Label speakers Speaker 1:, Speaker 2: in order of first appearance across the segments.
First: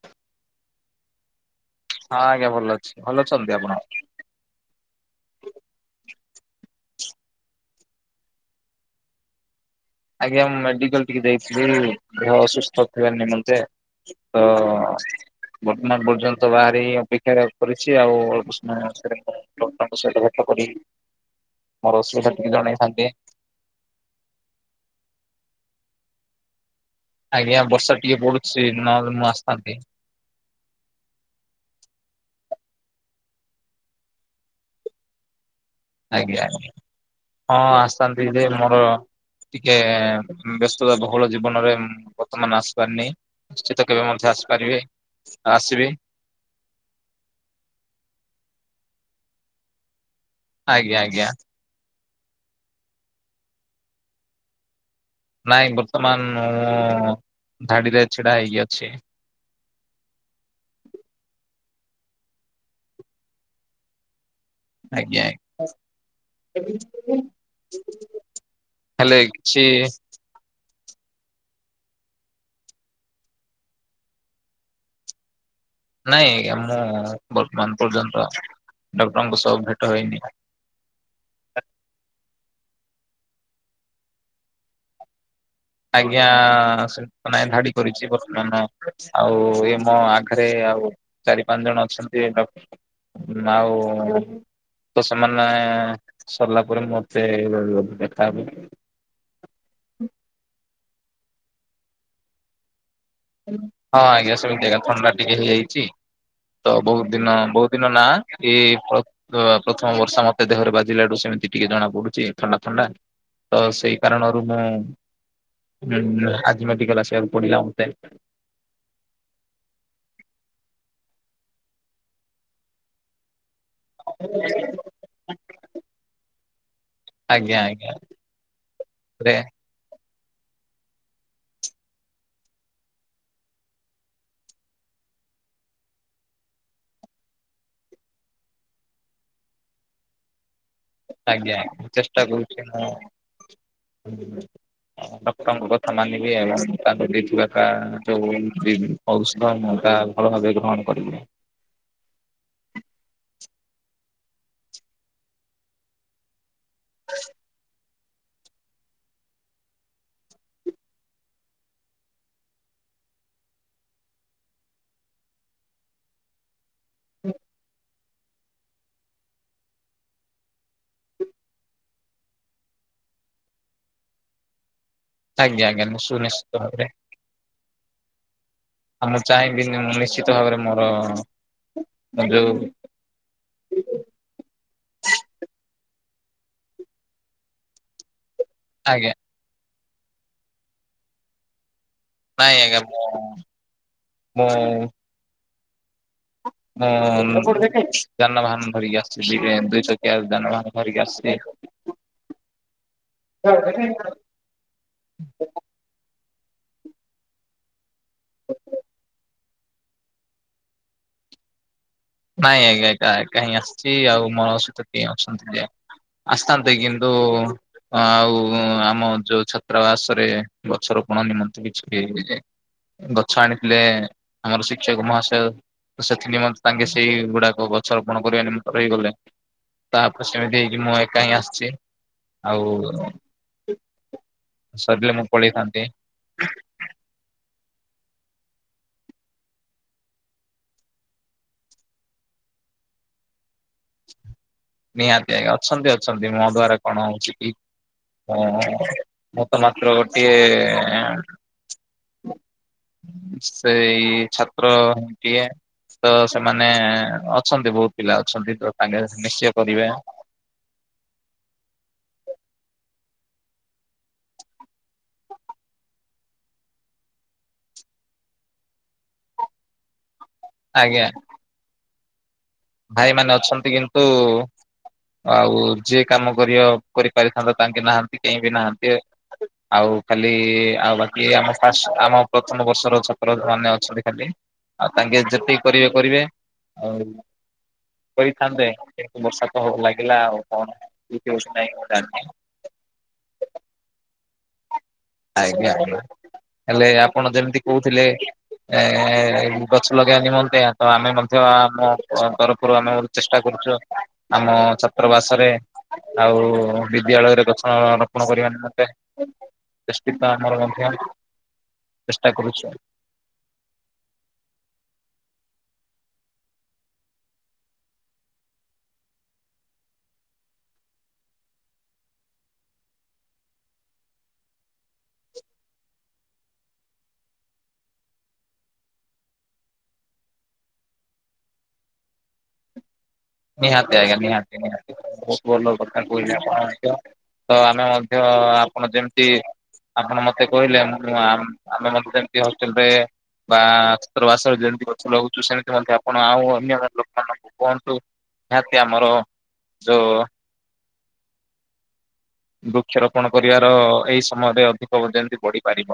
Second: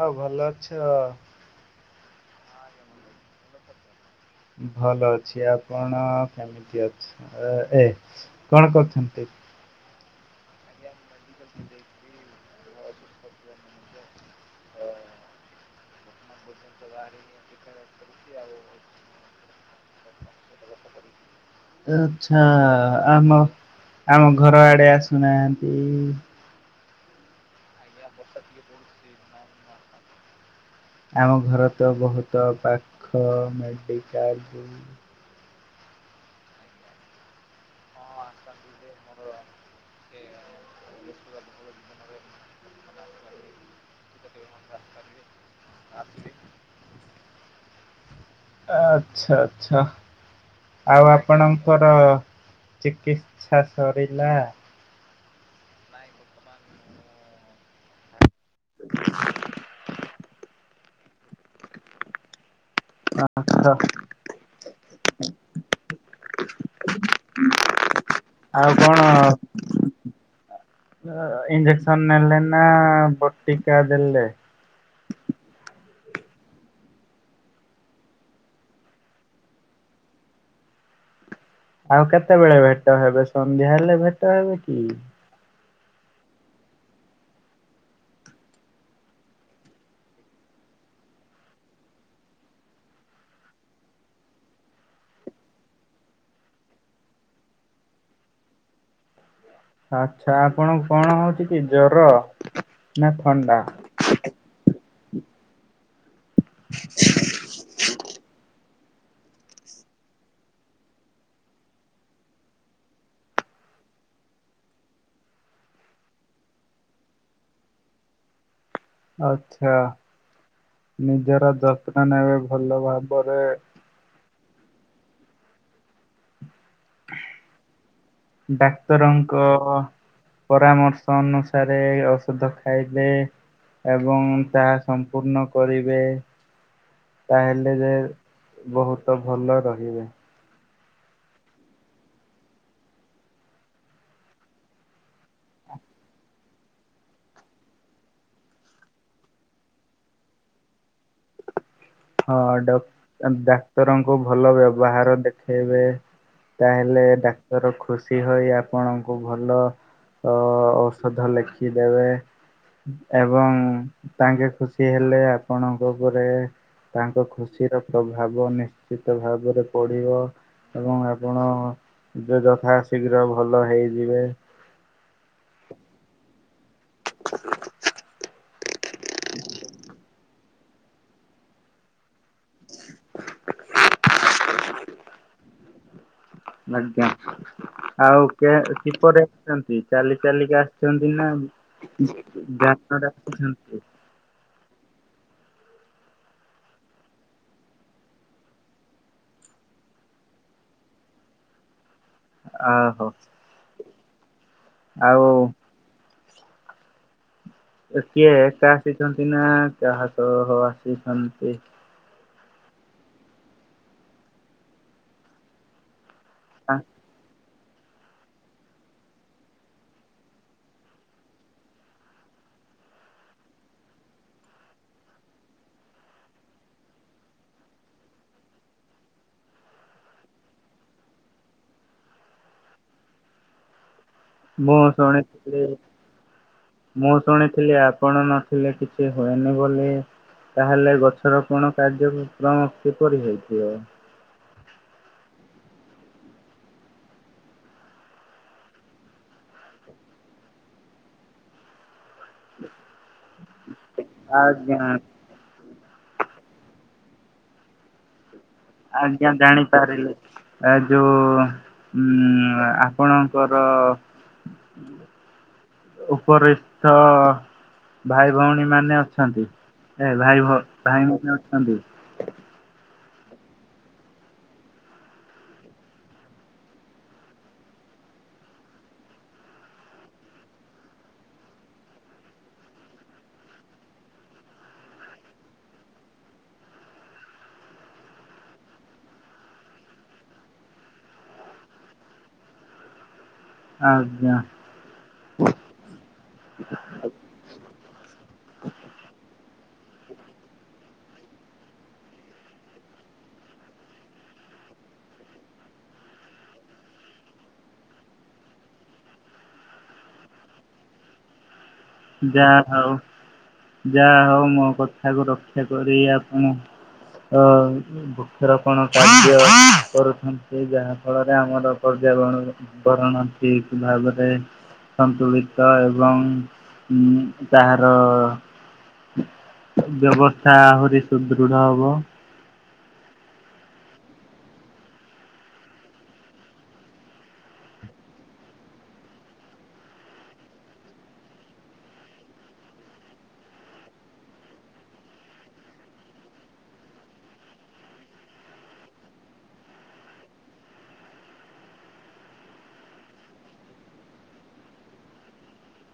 Speaker 1: ହଁ ଭଲ ଅଛ।
Speaker 2: ହଁ ଆଜ୍ଞା ଭଲ ଅଛି। ଭଲ ଅଛନ୍ତି ଆପଣ?
Speaker 1: ଭଲ ଅଛି ଆପଣ କେମିତି ଅଛ ଏ କଣ କରୁଛନ୍ତି?
Speaker 2: ଆଜ୍ଞା ମୁଁ ମେଡିକଲ ଟିକେ ଯାଇଥିଲି ଦେହ ଅସୁସ୍ଥ ଥିବା ନିମନ୍ତେ। ହଁ। ବର୍ତ୍ତମାନ ପର୍ଯ୍ୟନ୍ତ ବାହାରେ ହିଁ ଅପେକ୍ଷା କରିଛି ଆଉ ଅଳପ ସମୟ ମଧ୳ରେ ତାଙ୍କ ସହିତ ଭେଟ। କରିବି।
Speaker 1: ଆଛା ଆମ ଆମ ଘର ଆଡେ ଆସ। ସୁୁ ନାହାନ୍ତି।
Speaker 2: ଆଜ୍ଞା ବର୍ଷା ଟିକେ ବଢୁଛି ନହେନେ ମୁଁ ଆସିଥାନ୍ତି।
Speaker 1: ଆମ ଘର ତ ବହୁତ ପାଖ ମେଡିକାଲ ଯୋଉ
Speaker 2: ଆଜ୍ଞା ଆଜ୍ଞା ହଁ ଆସନ୍ତି ଯେ ମୋର ଟିକେ ବ୍ୟସ୍ତତା ବହୁଳ ଜୀବନରେ ବର୍ତ୍ତମାନ ଆସିପାରନି। ନିଶ୍ଚିତ କେବେ ମଧ୍ୟ ଆସି ପାରିବେ ଆସିବେ?
Speaker 1: ଆଚ୍ଛା ଆଚ୍ଛା
Speaker 2: ଆଜ୍ଞା
Speaker 1: ଆଉ
Speaker 2: ଆଜ୍ଞା
Speaker 1: ଆପଣଙ୍କର ଚିକିତ୍ସା ସରିଲା।
Speaker 2: ନାଇଁ ବର୍ତ୍ତମାନ ଧାଡିରେ ଛିଡା ହେଇକି ଅଛି।
Speaker 1: [unintelligible]
Speaker 2: ଆଜ୍ଞା ଆଜ୍ଞା
Speaker 1: ଆଉ କଣ
Speaker 2: ହେଲେ କିଛି
Speaker 1: ଇଞ୍ଜେକ୍ସନ ନେଲେ ନା ବଟିକା ଦେଲେ।
Speaker 2: ନାଇଁ ଆଜ୍ଞା ମୁଁ ବର୍ତ୍ତମାନ ପର୍ଯ୍ୟନ୍ତ ଡକ୍ଟରଙ୍କ ସହ ଭେଟ ହେଇନି। ହଁ
Speaker 1: ଆଉ କେତେବେଳେ ଭେଟ ହେବେ। ସନ୍ଧ୍ୟା ହେଲେ ଭେଟ ହେବେ କି?
Speaker 2: ଆଜ୍ଞା ସେ ନାଇଁ ଧାଡି କରିଛି। ବର୍ତ୍ତମାନ ଆଉ ଏ ମୋ ଆଗରେ ଆଉ ଚାରି ପାଞ୍ଚ ଜଣ ଅଛନ୍ତି ଆଉ। ତ ସେମାନେ ସରିଲା ପରେ ମତେ ଦେଖାହେବେ।
Speaker 1: ଆଛା ଆପଣକୁ କଣ ହଉଛି କି ଜର। ନା ଥଣ୍ଡା?
Speaker 2: ହଁ ଆଜ୍ଞା ସମିତିକା ଥଣ୍ଡା ଟିକେ ହେଇଚି। ତ ବହୁତ ଦିନ ବହୁତ ଦିନ ନା ଏଇ ପତ ପ୍ରଥମ ବର୍ଷା ମତେ ଦେହରେ ବାଜିଲାଡୁ ସେମିତି ଟିକେ ଜଣା ପଡୁଛି ଥଣ୍ଡା ଥଣ୍ଡା। ତ ସେଇ କାରଣରୁ ମୁଁ ଆଜି ମତେ ଆସିବାକୁ ପଡିଲା ମତେ। [inaudible]
Speaker 1: ଆଛା ନିଜର ଯତ୍ନ ନେବେ ଭଲ ଭାବରେ।
Speaker 2: [inaudible] ଆଜ୍ଞା ଆଜ୍ଞା ରେ
Speaker 1: ଡାକ୍ତରଙ୍କ ପରାମର୍ଶ ଅନୁସାରେ ଔଷଧ ଖାଇଲେ? ଏବଂ ତାହା ସମ୍ପୂର୍ଣ୍ଣ କରିବେ? ତାହେଲେ ଯେ ବହୁତ ଭଲ ରହିବେ।
Speaker 2: ଆଜ୍ଞା ଚେଷ୍ଟା କରୁଛି ମୁଁ। ଡକ୍ଟରଙ୍କ କଥା ମାନିବେ ଏବଂ ତାଙ୍କ ଦେଇଥିବା ତା ଯୋଉ ଔଷଧ ମୁଁ ତା ଭଲ ଭାବେ ଗ୍ରହଣ କରିବୁ।
Speaker 1: ହଁ ଡ ଡାକ୍ତରଙ୍କୁ ଭଲ ବ୍ୟବହାର ଦେଖେଇବେ। ତାହେଲେ ଡାକ୍ତର ଖୁସ ସି ହୋଇ ଆପଣଙ୍କୁ ଭଲ ଅ ଔଷଧ ଲେଖି ଦେବେ। ଏବଂ ତାଙ୍କେ ଖୁସି ହେଲେ ଆପଣଙ୍କ ଉପରେ ତାଙ୍କ ଖୁସିର ପ୍ରଭାବ ନିଶ୍ଚିତ ଭାବରେ ପଡ଼ିବ ଏବଂ ଆପଣ ଯ ଯଥା ଶୀଘ୍ର ଭଲ ହେଇଯିବେ।
Speaker 2: ଆଜ୍ଞ ଆଜ୍ଞା ନିଶ ଶୁନିଶ୍ଚିତ ଭାବରେ।
Speaker 1: ହ
Speaker 2: ଆଉ ମୁଁ ଚାହିଁବିନି ମୁଁ ନିଶ୍ଚିତ ଭାବରେ ମୋର ଆ ଯୋଉ
Speaker 1: ଆଜ୍ଞା ଆଉ କେ
Speaker 2: ଆଜ୍ଞା
Speaker 1: କିପରି ଅଛନ୍ତି? ଚାଲି ଚାଲିକା ଆସିଛନ୍ତି ନା ଯା
Speaker 2: ନାଇଁ ଆଜ୍ଞା ମୁଁ
Speaker 1: ଯାନରେ ଆସିଛନ୍ତି?
Speaker 2: ମୁଁ [unintelligible] ମୁଁ ଯାନବାହାନ ଧରିକି ଆସିଲି। ଏ ଦ ଦୁଇ ଚକିଆ ଯାନବାହାନ ଧରିକି ଆସଛି।
Speaker 1: ଓହୋ ଆଉ
Speaker 2: [unintelligible]
Speaker 1: କିଏ ଏକା ଆସିଛନ୍ତି ନା କାହା ସହ ଆସିଛନ୍ତି?
Speaker 2: ନାଇଁ ଆଜ୍ଞା ଏକା ଏକା ହିଁ ଆସିଛି ଆଉ ମୋର ସହିତ କେହି ଅଛନ୍ତି ଯେ ଆସିଥାନ୍ତି କିନ୍ତୁ ଆଉ ଆମ ଯୋଉ ଛାତ୍ରାବାସରେ ଗଛରୋପଣ ନିମନ୍ତେ କିଛି ଗଛ ଆଣିଥିଲେ ଆମର ଶିକ୍ଷକ ମହାଶୟ ସେଥି ନିମତେ ତାଙ୍କେ ସେଇ ଗୁଡାକ ଗଛ ରୋପଣ କରିବା ନିମତ ରହିଗଲେ। ତାପରେ ସେମିତି ହେଇଛି ମୁଁ ଏକା ହିଁ ଆସିଛି। ଆଉ
Speaker 1: ମୁଁ
Speaker 2: ସରିଲେ
Speaker 1: ଶୁଣିଥିଲି
Speaker 2: ପଳେଇଥାନ୍ତି
Speaker 1: ମୁଁ ଶୁଣିଥିଲି ଆ ଆପଣ ନଥିଲେ କିଛି ହୁଏନି ବୋଲି? ତାହେଲେ ଗଛରୋପଣ କାର୍ଯ୍ୟକ୍ରମ କିପରି ହେଇଥିବ?
Speaker 2: ନିହାତି ଆଜ୍ଞା ଅଛନ୍ତି ଅଛନ୍ତି ମୋ ଦ୍ଵାରା କଣ ହଉଛି କି? ହ ମୁଁ ତ ମାତ୍ର ଗୋଟିଏ
Speaker 1: ହ
Speaker 2: ସେଇ ଛାତ୍ରଟିଏ ତ ସେମାନେ ଅଛନ୍ତି ବହୁତ ପିଲା ଅଛନ୍ତି ତ ସାଙ୍ଗେ ମିଶି
Speaker 1: ପାରିଲୁ ଆ ଯୋଉ ଉ ହୁଁ ଆପଣଙ୍କର ଉପରିସ୍ତ ଭାଇ ଭଉଣୀ ମାନେ ଅଛନ୍ତି? ଭାଇ ଭୋ
Speaker 2: ଆଜ୍ଞା
Speaker 1: ଭାଇ ଅଛନ୍ତି।
Speaker 2: ଭାଇମାନେ ଅଛନ୍ତି କିନ୍ତୁ ଆଉ ଯିଏ କାମ କରିବ କରିପାରିଥାନ୍ତା ତାଙ୍କେ ନାହାନ୍ତି କେହି ବି ନାହାନ୍ତି। ଆଉ ଆ ଖାଲି ଆଉ ବାକି ଆମ ଫାଷ୍ଟ ଆମ ପ୍ରଥମ ବର୍ଷର ଛତ୍ର ମାନେ ଅଛନ୍ତି ଖାଲି। ଆଉ ତାଙ୍କେ ଯେତିକି କରିବେ କରିବେ ଆଉ କରିଥାନ୍ତେ କିନ୍ତୁ ବର୍ଷା ତ ହବ ଲାଗିଲା ଆଉ କଣ [unintelligible]
Speaker 1: ଆଜ୍ଞା।
Speaker 2: ଆଜ୍ଞା ହେଲେ ଆପଣ ଯେମିତି କହୁଥିଲେ ଏ ଗଛ ଲଗେଇବା ନିମନ୍ତେ ତ ଆମେ ମଧ୍ୟ ଆମ ତରଫରୁ ଆମେ ଚେଷ୍ଟା କରୁଛୁ ଆମ ଛାତ୍ର ବାସରେ ଆଉ ବିଦ୍ୟାଳୟରେ ଗଛ ରୋପଣ କରିବା ନିମନ୍ତେ ଚେଷ୍ଟିତ ଆମର ମଧ୍ୟ। ଚେଷ୍ଟା
Speaker 1: ଯାହା
Speaker 2: କରୁଛୁ।
Speaker 1: ହଉ ଯାହା ହଉ ମୋ କଥାକୁ ରଖ ଖ୍ୟା କରି ଆପଣ ଅ ବୃକ୍ଷରୋପଣ କାର୍ଯ୍ୟ କରୁଛନ୍ତି ଯାହା ଫଳରେ ଆମର ପ ଯା ଗଣ ଗଣନା ଠିକ ଭାବରେ ସନ୍ତୁଳିତ ଏବଂ ହଁ ତାହାର ବ୍ୟବସ୍ଥା ଆହୁରି ସୁଦୃଢ ହବ।
Speaker 2: ନିହାତି ଆଜ୍ଞା ନିହାତି ନିହାତି ବହୁତ ଭଲ କଥା କହିଲେ ଆପଣ ମଧ୍ୟ। ତ ଆମେ ମଧ୍ୟ ଆପଣ ଯେମିତି ଆପଣ ମତେ କହିଲେ ମୁଁ ଆ ଆମେ ମତେ ଯେମତି ହଷ୍ଟେଲରେ [unintelligible] ଯେମିତି ଗଛ ଲଗଉଚୁ ସେମିତି ମଧ୍ୟ ଆପଣ ଆଉ ଅନ୍ୟ ଲୋକମାନଙ୍କୁ କୁହନ୍ତୁ। ନିହାତି ଆମର ଯୋ ବୃକ୍ଷରୋପଣ କରିବାର ଏଇ ସମୟରେ ଅଧିକ ଯେମିତି ବଢିପାରିବ।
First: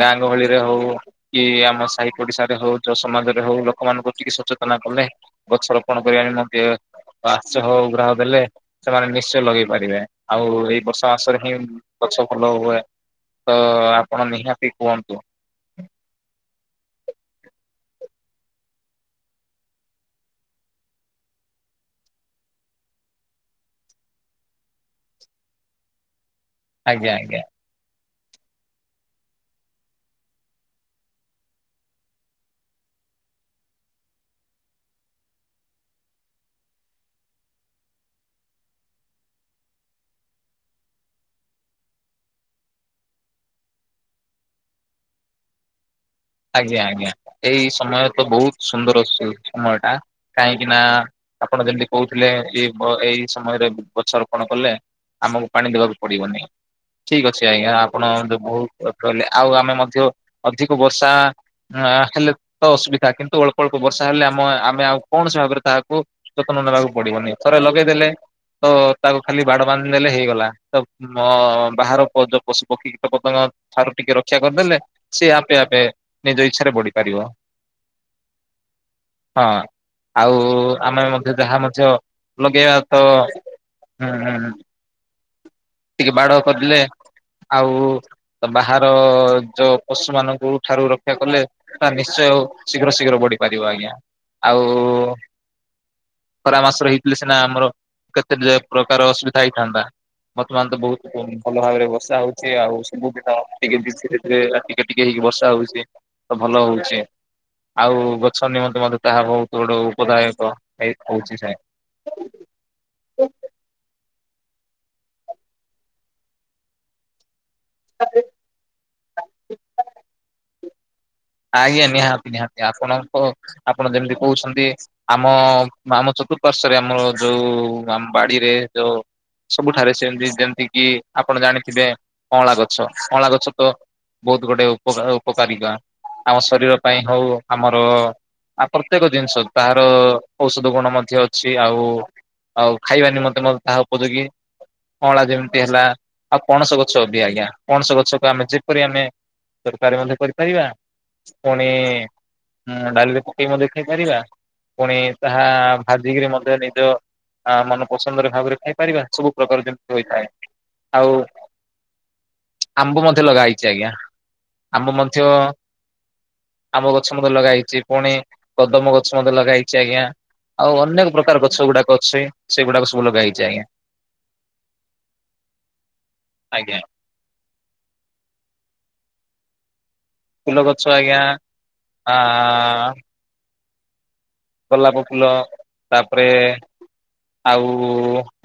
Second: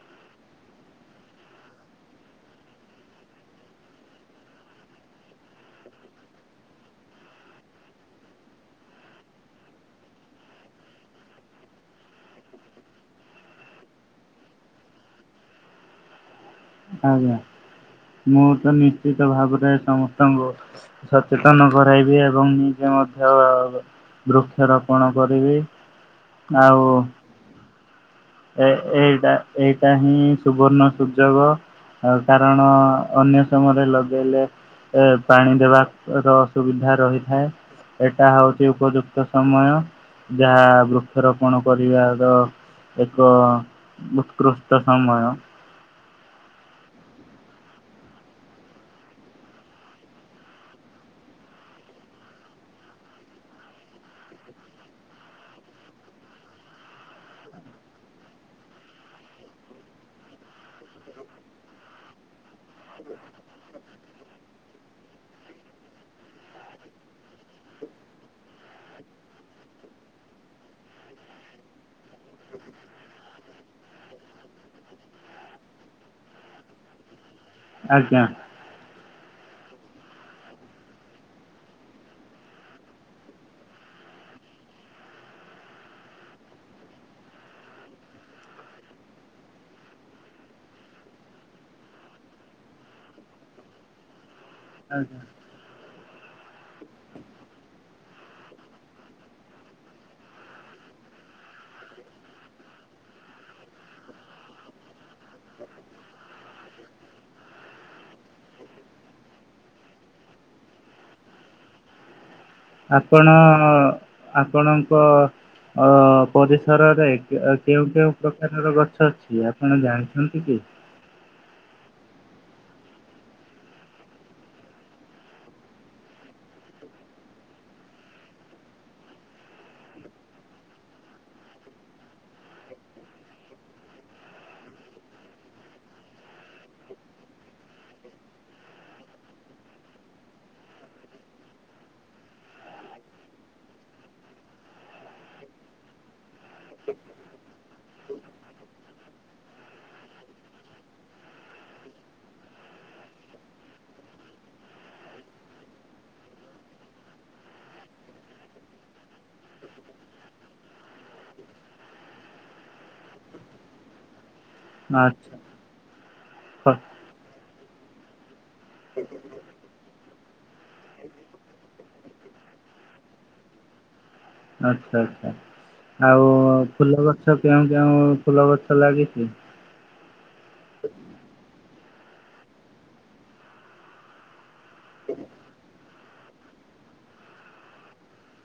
Speaker 2: ଗାଁ ଗହଳି ରେ ହଉ କି ଆମ ସାହି ଓଡିଶା ରେ ହଉ ଯ ସମାଜ ରେ ହଉ ଲୋକମାନଙ୍କୁ ଟିକେ ସଚେତନ କଲେ, ଗଛ ରୋପଣ କରିବା ରେ ମଧ୍ୟ [unintelligible] ଦେଲେ ସେମାନେ ନିଶ୍ଚୟ ଲଗେଇ ପାରିବେ। ଆଉ [unintelligible] ଗଛ ଭଲ ହୁଏ। ତ ଆପଣ ନିହାତି କୁହନ୍ତୁ।
Speaker 1: ଆଜ୍ଞା। ମୁଁ ତ ନିଜେ ତ ଭାବୁଥାଏ ସମସ୍ତଙ୍କୁ ସଚେତନ କରାଇବି ଏବଂ ନିଜ ମଧ୍ୟ ବୃକ୍ଷରୋପଣ କରିବି ଆଉ
Speaker 2: ଆଜ୍ଞା ଆଜ୍ଞା
Speaker 1: ଏ ଏଇଟା ଏଇଟା ହିଁ ସୁବର୍ଣ୍ଣ ସୁଯୋଗ। ଆଉ କାରଣ ଅନ୍ୟ ସମୟରେ ଲଗେଇଲେ ଏ ପାଣି ଦେବା ର ଅସୁବିଧା ରହିଥାଏ। ଏଟା ହଉଚି ଉପଯୁକ୍ତ ସମୟ। ଯାହା ବୃକ୍ଷରୋପଣ କରିବାର ଏକ ଉତ୍କୃଷ୍ଟ ସମୟ।
Speaker 2: ଆଜ୍ଞା ଆଜ୍ଞା ଏଇ ସମୟ ତ ବହୁତ ସୁନ୍ଦର ସମୟ ଟା। କାହିଁକି ନା ଆପଣ ଯେମିତି କହୁଥିଲେ ଇଏ ଏଇ ସମୟରେ ଗଛରୋପଣ କଲେ ଆମକୁ ପାଣି ଦବାକୁ ପଡିିବନି। ଠିକ ଅଛି ଆଜ୍ଞା ଆପଣ ବହୁତ କଲେ ଆଉ ଆମେ ମଧ୍ୟ ଅଧିକ ବର୍ଷା ହେଲେ ତ ଅସୁବିଧା। କିନ୍ତୁ ଅଳ୍ପ ଅଳ୍ପ ବର୍ଷା ହେଲେ ଆମ ଆମେ ଆଉ କୌଣସି ଭାବରେ ତାହା ଯତ୍ନ ନେବାକୁ ପଡିବନି। ଥରେ ଲଗେଇଦେଲେ ତ ତାକୁ ଖାଲି ବାଡ ବାନ୍ଧି ଦେଲେ ହେଇଗଲା। ତ ବାହାର ପଶୁ ପକ୍ଷୀ କୀତ ପତଙ୍ଗ ଠାରୁ ଟିକେ ରକ୍ଷା କରିଦେଲେ ସିଏ ଆପେ ଆପେ ନିଜ ଇଚ୍ଛାରେ ବଢି ପାରିବ।
Speaker 1: ଆଜ୍ଞା।
Speaker 2: ହଁ ଆଉ ଆମେ ମଧ୍ୟ ଯାହା ମଧ୍ୟ ଲଗେଇବା ତ ହୁଁ ହୁଁ ଟିକେ ବାଡ କରିଦେଲେ ଆଉ ବାହାର ଯୋଉ ପଶୁ ମାନ ଠାରୁ ରକ୍ଷା କଲେ ତା ନିଶ୍ଚୟ ଆଉ ଶୀଘ୍ର ଶୀଘ୍ର ବଢି ପାରିବ ଆଜ୍ଞା। ଆଉ
Speaker 1: ଆଜ୍ଞା।
Speaker 2: ଖରା ମାସରେ ହେଇଥିଲେ ସିନା ଆମର କେତେ ପ୍ରକାର ଅସୁବିଧା ହେଇଥାନ୍ତା। ବର୍ତ୍ତମାନ ତ ବହୁତ ଭଲ ଭାବରେ ବର୍ଷା ହଉଚି। ଆଉ ସବୁଦିନ [unintelligible] ଟିକେ ଟିକେ ହେଇକି ବର୍ଷା ହଉଚି। ତ ଭଲ ହଉଚି କି ଆଉ ଗଛ ନିମନ୍ତେ ମଧ୍ୟେ ତାହା ବହୁତ ଗୁଡେ ଉପଦାୟକ ହେଇ ହଉଚି। [inaudible]
Speaker 1: ଆପଣ ଆପଣଙ୍କ ଅ ପରିସରରେ କେଉଁ କେଉଁ ପ୍ରକାରର ଗଛ ଅଛି ଆପଣ ଜାଣିଛନ୍ତି କି?
Speaker 2: ଆଜ୍ଞା ନିହାତି ନିହାତି ଆପଣଙ୍କ ଆପଣ ଯେମିତି କହୁଛନ୍ତି ଆମ ଆମ ଚତୁର ପାର୍ଶ୍ୱ ରେ ଆମର ଯୋଉ ଆମ ବାଡିରେ ଯୋଉ ସବୁଠାରେ ସେମତି ଯେମିତି କିି ଆପଣ ଜାଣିଥିବେ ଅଁଳା ଗଛ, ଅଁଳା ଗଛ ତ ବହୁତ ଗୋଟେ ଉପ ଉପକାରିତା ଆମ ଶରୀର ପାଇଁ ହଉ ଆମର ଆ ପ୍ରତ୍ୟେକ ଜିନିଷ ତାହାର ଔଷଧ ଗୁଣ ମଧ୍ୟ ଅଛି। ଆଉ ଆଉ ଖାଇବା ନିମନ୍ତେ ମଧ୍ୟ ତାହା ଉପଯୋଗୀ। ଅଁଳା ଯେମିତି ହେଲା। ଆଉ ପଣସ ଗଛ ବି ଆଜ୍ଞା ପଣସ ଗଛକୁ ଆମେ ଯେପରି ଆମେ ତରକାରୀ ମଧ୍ୟ କରିପାରିବା। ପୁଣି ଉଁ ଡାଲିରେ ପକେଇ ମଧ୍ୟ ଖାଇ ପାରିବା। ପୁଣି ତାହା ଭାଜିକିରି ମଧ୍ୟ ନିଜ ଆ ମନ ପସନ୍ଦର ଭାବରେ ଖାଇପାରିବା। ସବୁ ପ୍ରକାର ଯେମିତି ହୋଇଥାଏ। ଆଉ ଆମ୍ବ ମଧ୍ୟ ଲଗା ହେଇଛି ଆଜ୍ଞା, ଆମ୍ବ ମଧ୍ୟ
Speaker 1: ଆଚ୍ଛା
Speaker 2: ଆମ ଗଛ ମଧ୍ୟ ଲଗା ହେଇଛି, ପୁଣି କଦମ ଗଛ ମଧ୍ୟ ଲଗା ହେେଇଛି ଆଜ୍ଞା। ଆଉ ଅନେକ ପ୍ରକାର ଗଛ ଗୁଡାକ ଅଛି ସେଗୁଡାକ ସବୁ ଲଗା ହେଇଛି ଆଜ୍ଞା।
Speaker 1: ଆଚ୍ଛା ଆଚ୍ଛା ଆଉ
Speaker 2: ଆଜ୍ଞା
Speaker 1: ଫୁଲ ଗଛ କେଉଁ କେଉଁ ଫୁଲ ଗଛ ଲାଗିଛି?
Speaker 2: ଫୁଲ ଗଛ ଆଜ୍ଞା, ଆଁ ଆଁ ଗୋଲାପ ଫୁଲ ତାପରେ ଆଉ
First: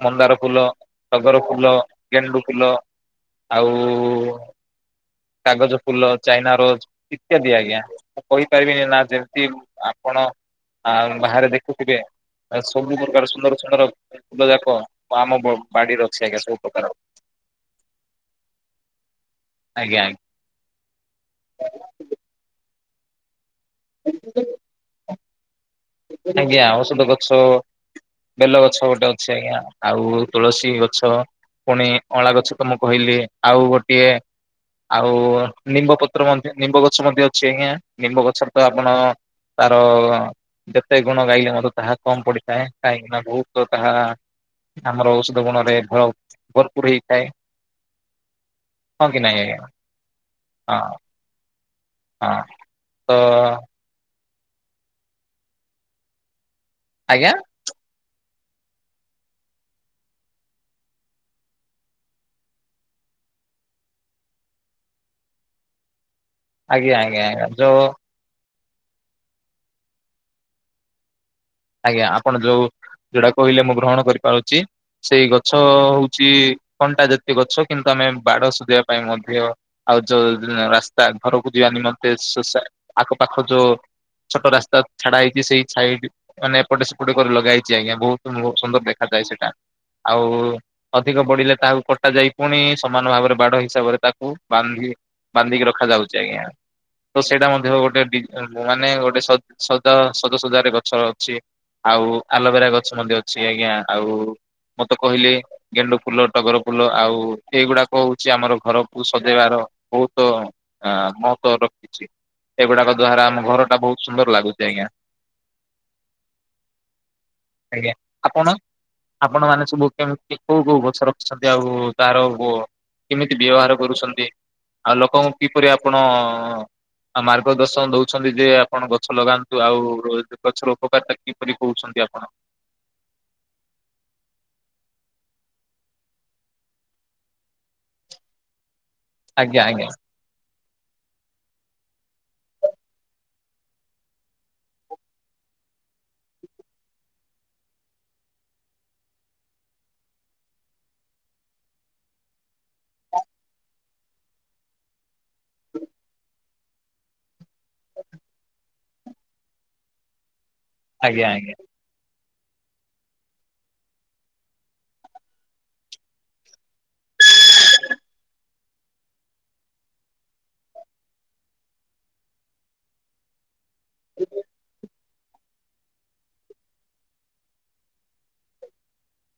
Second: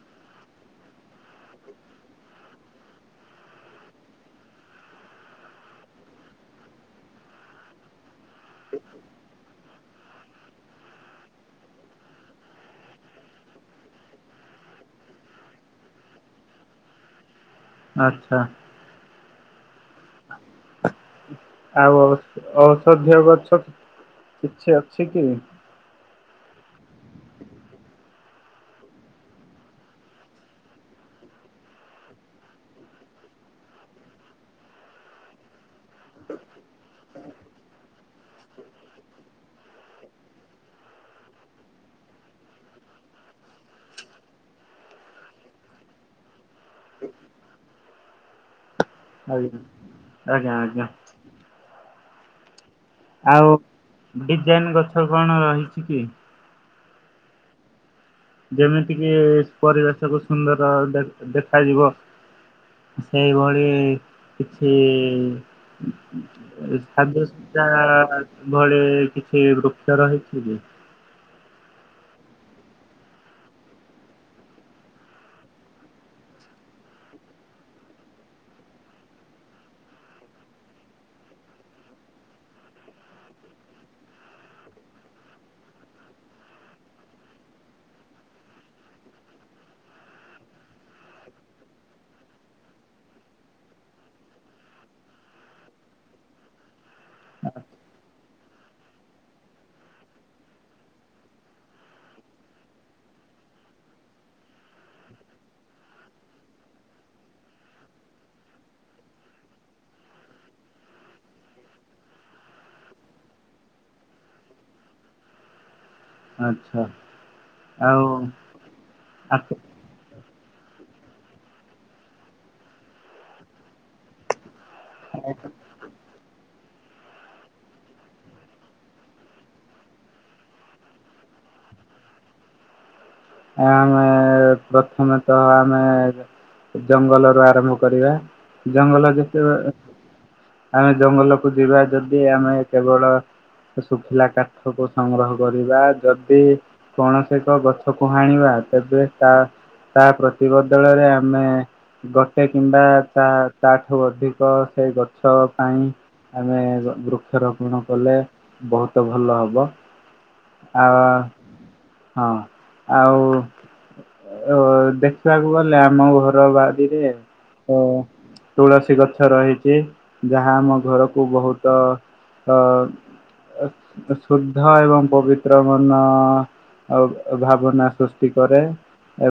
Speaker 2: ମନ୍ଦାର ଫୁଲ, ଟଗର ଫୁଲ, ଗେଣ୍ଡୁ ଫୁଲ ଆଉ ଉ ଉ କାଗଜ ଫୁଲ, ଚାଇନା ରୋଜ ଇତ୍ୟାଦି ଆଜ୍ଞା, ମୁଁ କହିପାରିବିନି ନା ଯେମିତି ଆପଣ ଆ ବାହାରେ ଦେଖୁଥିବେ? ସବୁ ପ୍ରକାର ସୁନ୍ଦର ସୁନ୍ଦର ଫୁଲ ଯାକ ଆମ ବାଡିରେ ଅଛି ଆଜ୍ଞା, ସବୁ ପ୍ରକାର [inaudible]
Speaker 1: ଆଛା
Speaker 2: ଆଜ୍ଞା ଆଜ୍ଞା
Speaker 1: ଆଉ ଔଷଧୀୟ ଗଛ କିଛି ଅଛି କି?
Speaker 2: ଆଜ୍ଞା, ଔଷଧ ଗଛ ବେଲ ଗଛ ଗୋଟେ ଅଛି ଆଜ୍ଞା, ଆଉ ତୁଳସୀ ଗଛ ପୁଣି ଅଁଳା ଗଛ ତ ମୁଁ କହିଲି, ଆଉ ଗୋଟିଏ ଆଉ ନିମ୍ବ ପତ୍ର ମଧ୍ୟ ନିମ୍ବ ଗଛ ମଧ୍ୟ ଅଛି ଆଜ୍ଞା ନିମ୍ବ ଗଛରେ ତ ଆପଣ ତାର ଅ ଯେତେ ଗୁଣ ଗାଇଲେ ମଧ୍ୟ ତାହା କମ ପଡିଥାଏ, କାହିଁକିନା ବହୁତ ତାହା ଆମର ଔଷଧ ଗୁଣ ରେ ଭୟ ଭରପୁର ହେଇଥାଏ। ହଁ କି ନାଇଁ ଆଜ୍ଞା।
Speaker 1: ଆଜ୍ଞା ଆଜ୍ଞା।
Speaker 2: ହଁ ହଁ ତ ଅ
Speaker 1: ଡିଜାଇନ୍ ଗଛ କଣ ରହିଛି କି?
Speaker 2: ଆଜ୍ଞା ଆ
Speaker 1: ଯେମିତି କିି ପରିବେଶକୁୁ ସୁନ୍ଦର ଦେଖାଯିବ। ସେଇଭଳି କିଛି ଇ
Speaker 2: ଆଜ୍ଞା ଆଜ୍ଞା ଆଜ୍ଞା ଯୋଉ
Speaker 1: [unintelligible] ଭଳି କିଛି ବୃକ୍ଷ ରହିଛି ଯେ
Speaker 2: ଆଜ୍ଞା ଆପଣ ଯୋଉ ଯୋଉଟା କହିଲେ ମୁଁ ଗ୍ରହଣ କରିପାରୁଛି, ସେଇ ଗଛ ହଉଛି କଣ୍ଟା ଜାତୀୟ ଗଛ କିନ୍ତୁ ଆମ ଆମେ ବାଡ ସଝେଇବା ପାଇଁ ମଧ୍ୟ ଆଉ ଯୋଉ ରାସ୍ତା ଘରକୁ ଯିବା ନିମନ୍ତେ ଶୋଷା ଆଖ ପାଖ ଯୋଉ ଛୋଟ ରାସ୍ତା ଛାଡା ହେଇଛି ସେଇ ସାଇଡ ମାନେ ଏପଟେ ସେପଟେ କରି ଲଗାହେଇଛି ଆଜ୍ଞା, ବହୁତ ସୁନ୍ଦର ଦେଖାଯାଏ ସେଇଟା। ଆଉ ଅଧିକ ବଢିଲେ ତାହାକୁ କଟା ଯାଇ ପୁଣି ସମାନ ଭାବରେ ବାଡ ହିସାବରେ ତାକୁ ବାନ୍ଧି ବାନ୍ଧିକି ରଖାଯାଉଛି, ଆଜ୍ଞା। ତ ସେଇଟା ମଧ୍ୟ ଗୋଟେ ମାନେ ଗୋଟେ ସଜା ସଜାସଜାରେ ଗଛ ଅଛି। ଆଉ ଆଲୋଭେରା ଗଛ ମଧ୍ୟ ଅଛି ଆଜ୍ଞା, ଆଉ ମୁଁ ତ କହିଲି ଗେଣ୍ଡୁ ଫୁଲ, ଟଗର ଫୁଲ ଆଉ ଏଇଗୁଡାକ ହଉଛି ଆମର ଘରକୁ ସଜେଇବାର ବହୁତ ଅ ମହତ୍ବ ରଖୁଛି। ଏଗୁଡାକ ଦ୍ଵାରା ଆମ ଘର ଟା ବହୁତ ସୁନ୍ଦର ଲାଗୁଚି, ଆଜ୍ଞା।
Speaker 1: ଆଚ୍ଛା
Speaker 2: ଆଜ୍ଞା,
Speaker 1: ଆଉ
Speaker 2: ଆପଣ ଆପଣ
Speaker 1: ଆପ
Speaker 2: ମାନେ ସବୁ? କେମତି କୋଉ କୋଉ ଗଛ ରଖିଛନ୍ତି ଆଉ ତାର କେମିତି ବ୍ୟବହାର କରୁଛନ୍ତି? ଆଉ ଲୋକଙ୍କୁ କିପରି ଆପଣ? ଆଉ ମାର୍ଗ ଦର୍ଶନ ଦଉଛନ୍ତି ଯେ- ଆପଣ ଗଛ ଲଗାନ୍ତୁ ଆଉ ର ଗଛର ଉପକାରତା କିପରି କହୁଛନ୍ତି ଆପଣ?
Speaker 1: ପ୍ରଥମେତଃ ଆମେ ଜଙ୍ଗଲରୁୁ ଆରମ୍ଭ କରିବା। ଜଙ୍ଗଲ ଯେତେବେ
Speaker 2: ଆଜ୍ଞା ଆଜ୍ଞା
Speaker 1: ଆମେ ଜଙ୍ଗଲକୁ ଯିବା ଯଦି ଆମେ କେବଳ ଶୁଖିଲା କାଠକୁ ସଂଗ୍ରହ କରିବା ଯଦି କୌଣସି ଏକ ଗଛକୁ ହାଣିବା। ତେବେ ତା ତା ପ୍ରତି ବଦଳରେ ଆମେ। ଗୋଟେ କିମ୍ବା ତା ତା ଠୁ ଅଧିକ ସେଇ ଗଛ ପାଇଁ। ଆମେ ଗ ବୃକ୍ଷ‌ ରୋପଣ କଲେ ବହୁତ ଭଲ ହବ। ଆ
Speaker 2: ଆଜ୍ଞା ଆଜ୍ଞା।
Speaker 1: ହଁ ଆଉ। ଓ ଦେଖିବାକୁ ଗଲେ ଆମ ଘର ବାଡିରେ ତ। ତୁଳସୀ ଗଛ ରହିଛି ଯାହା ଆମ ଘରକୁ ବହୁତ। ଅ ଏ ଅ ଶୁଦ୍ଧ ଏବଂ। ପବିତ୍ର ମନ ଆଉ ଅ ଭାବନା ସୃଷ୍ଟି କରେ ଏବ୍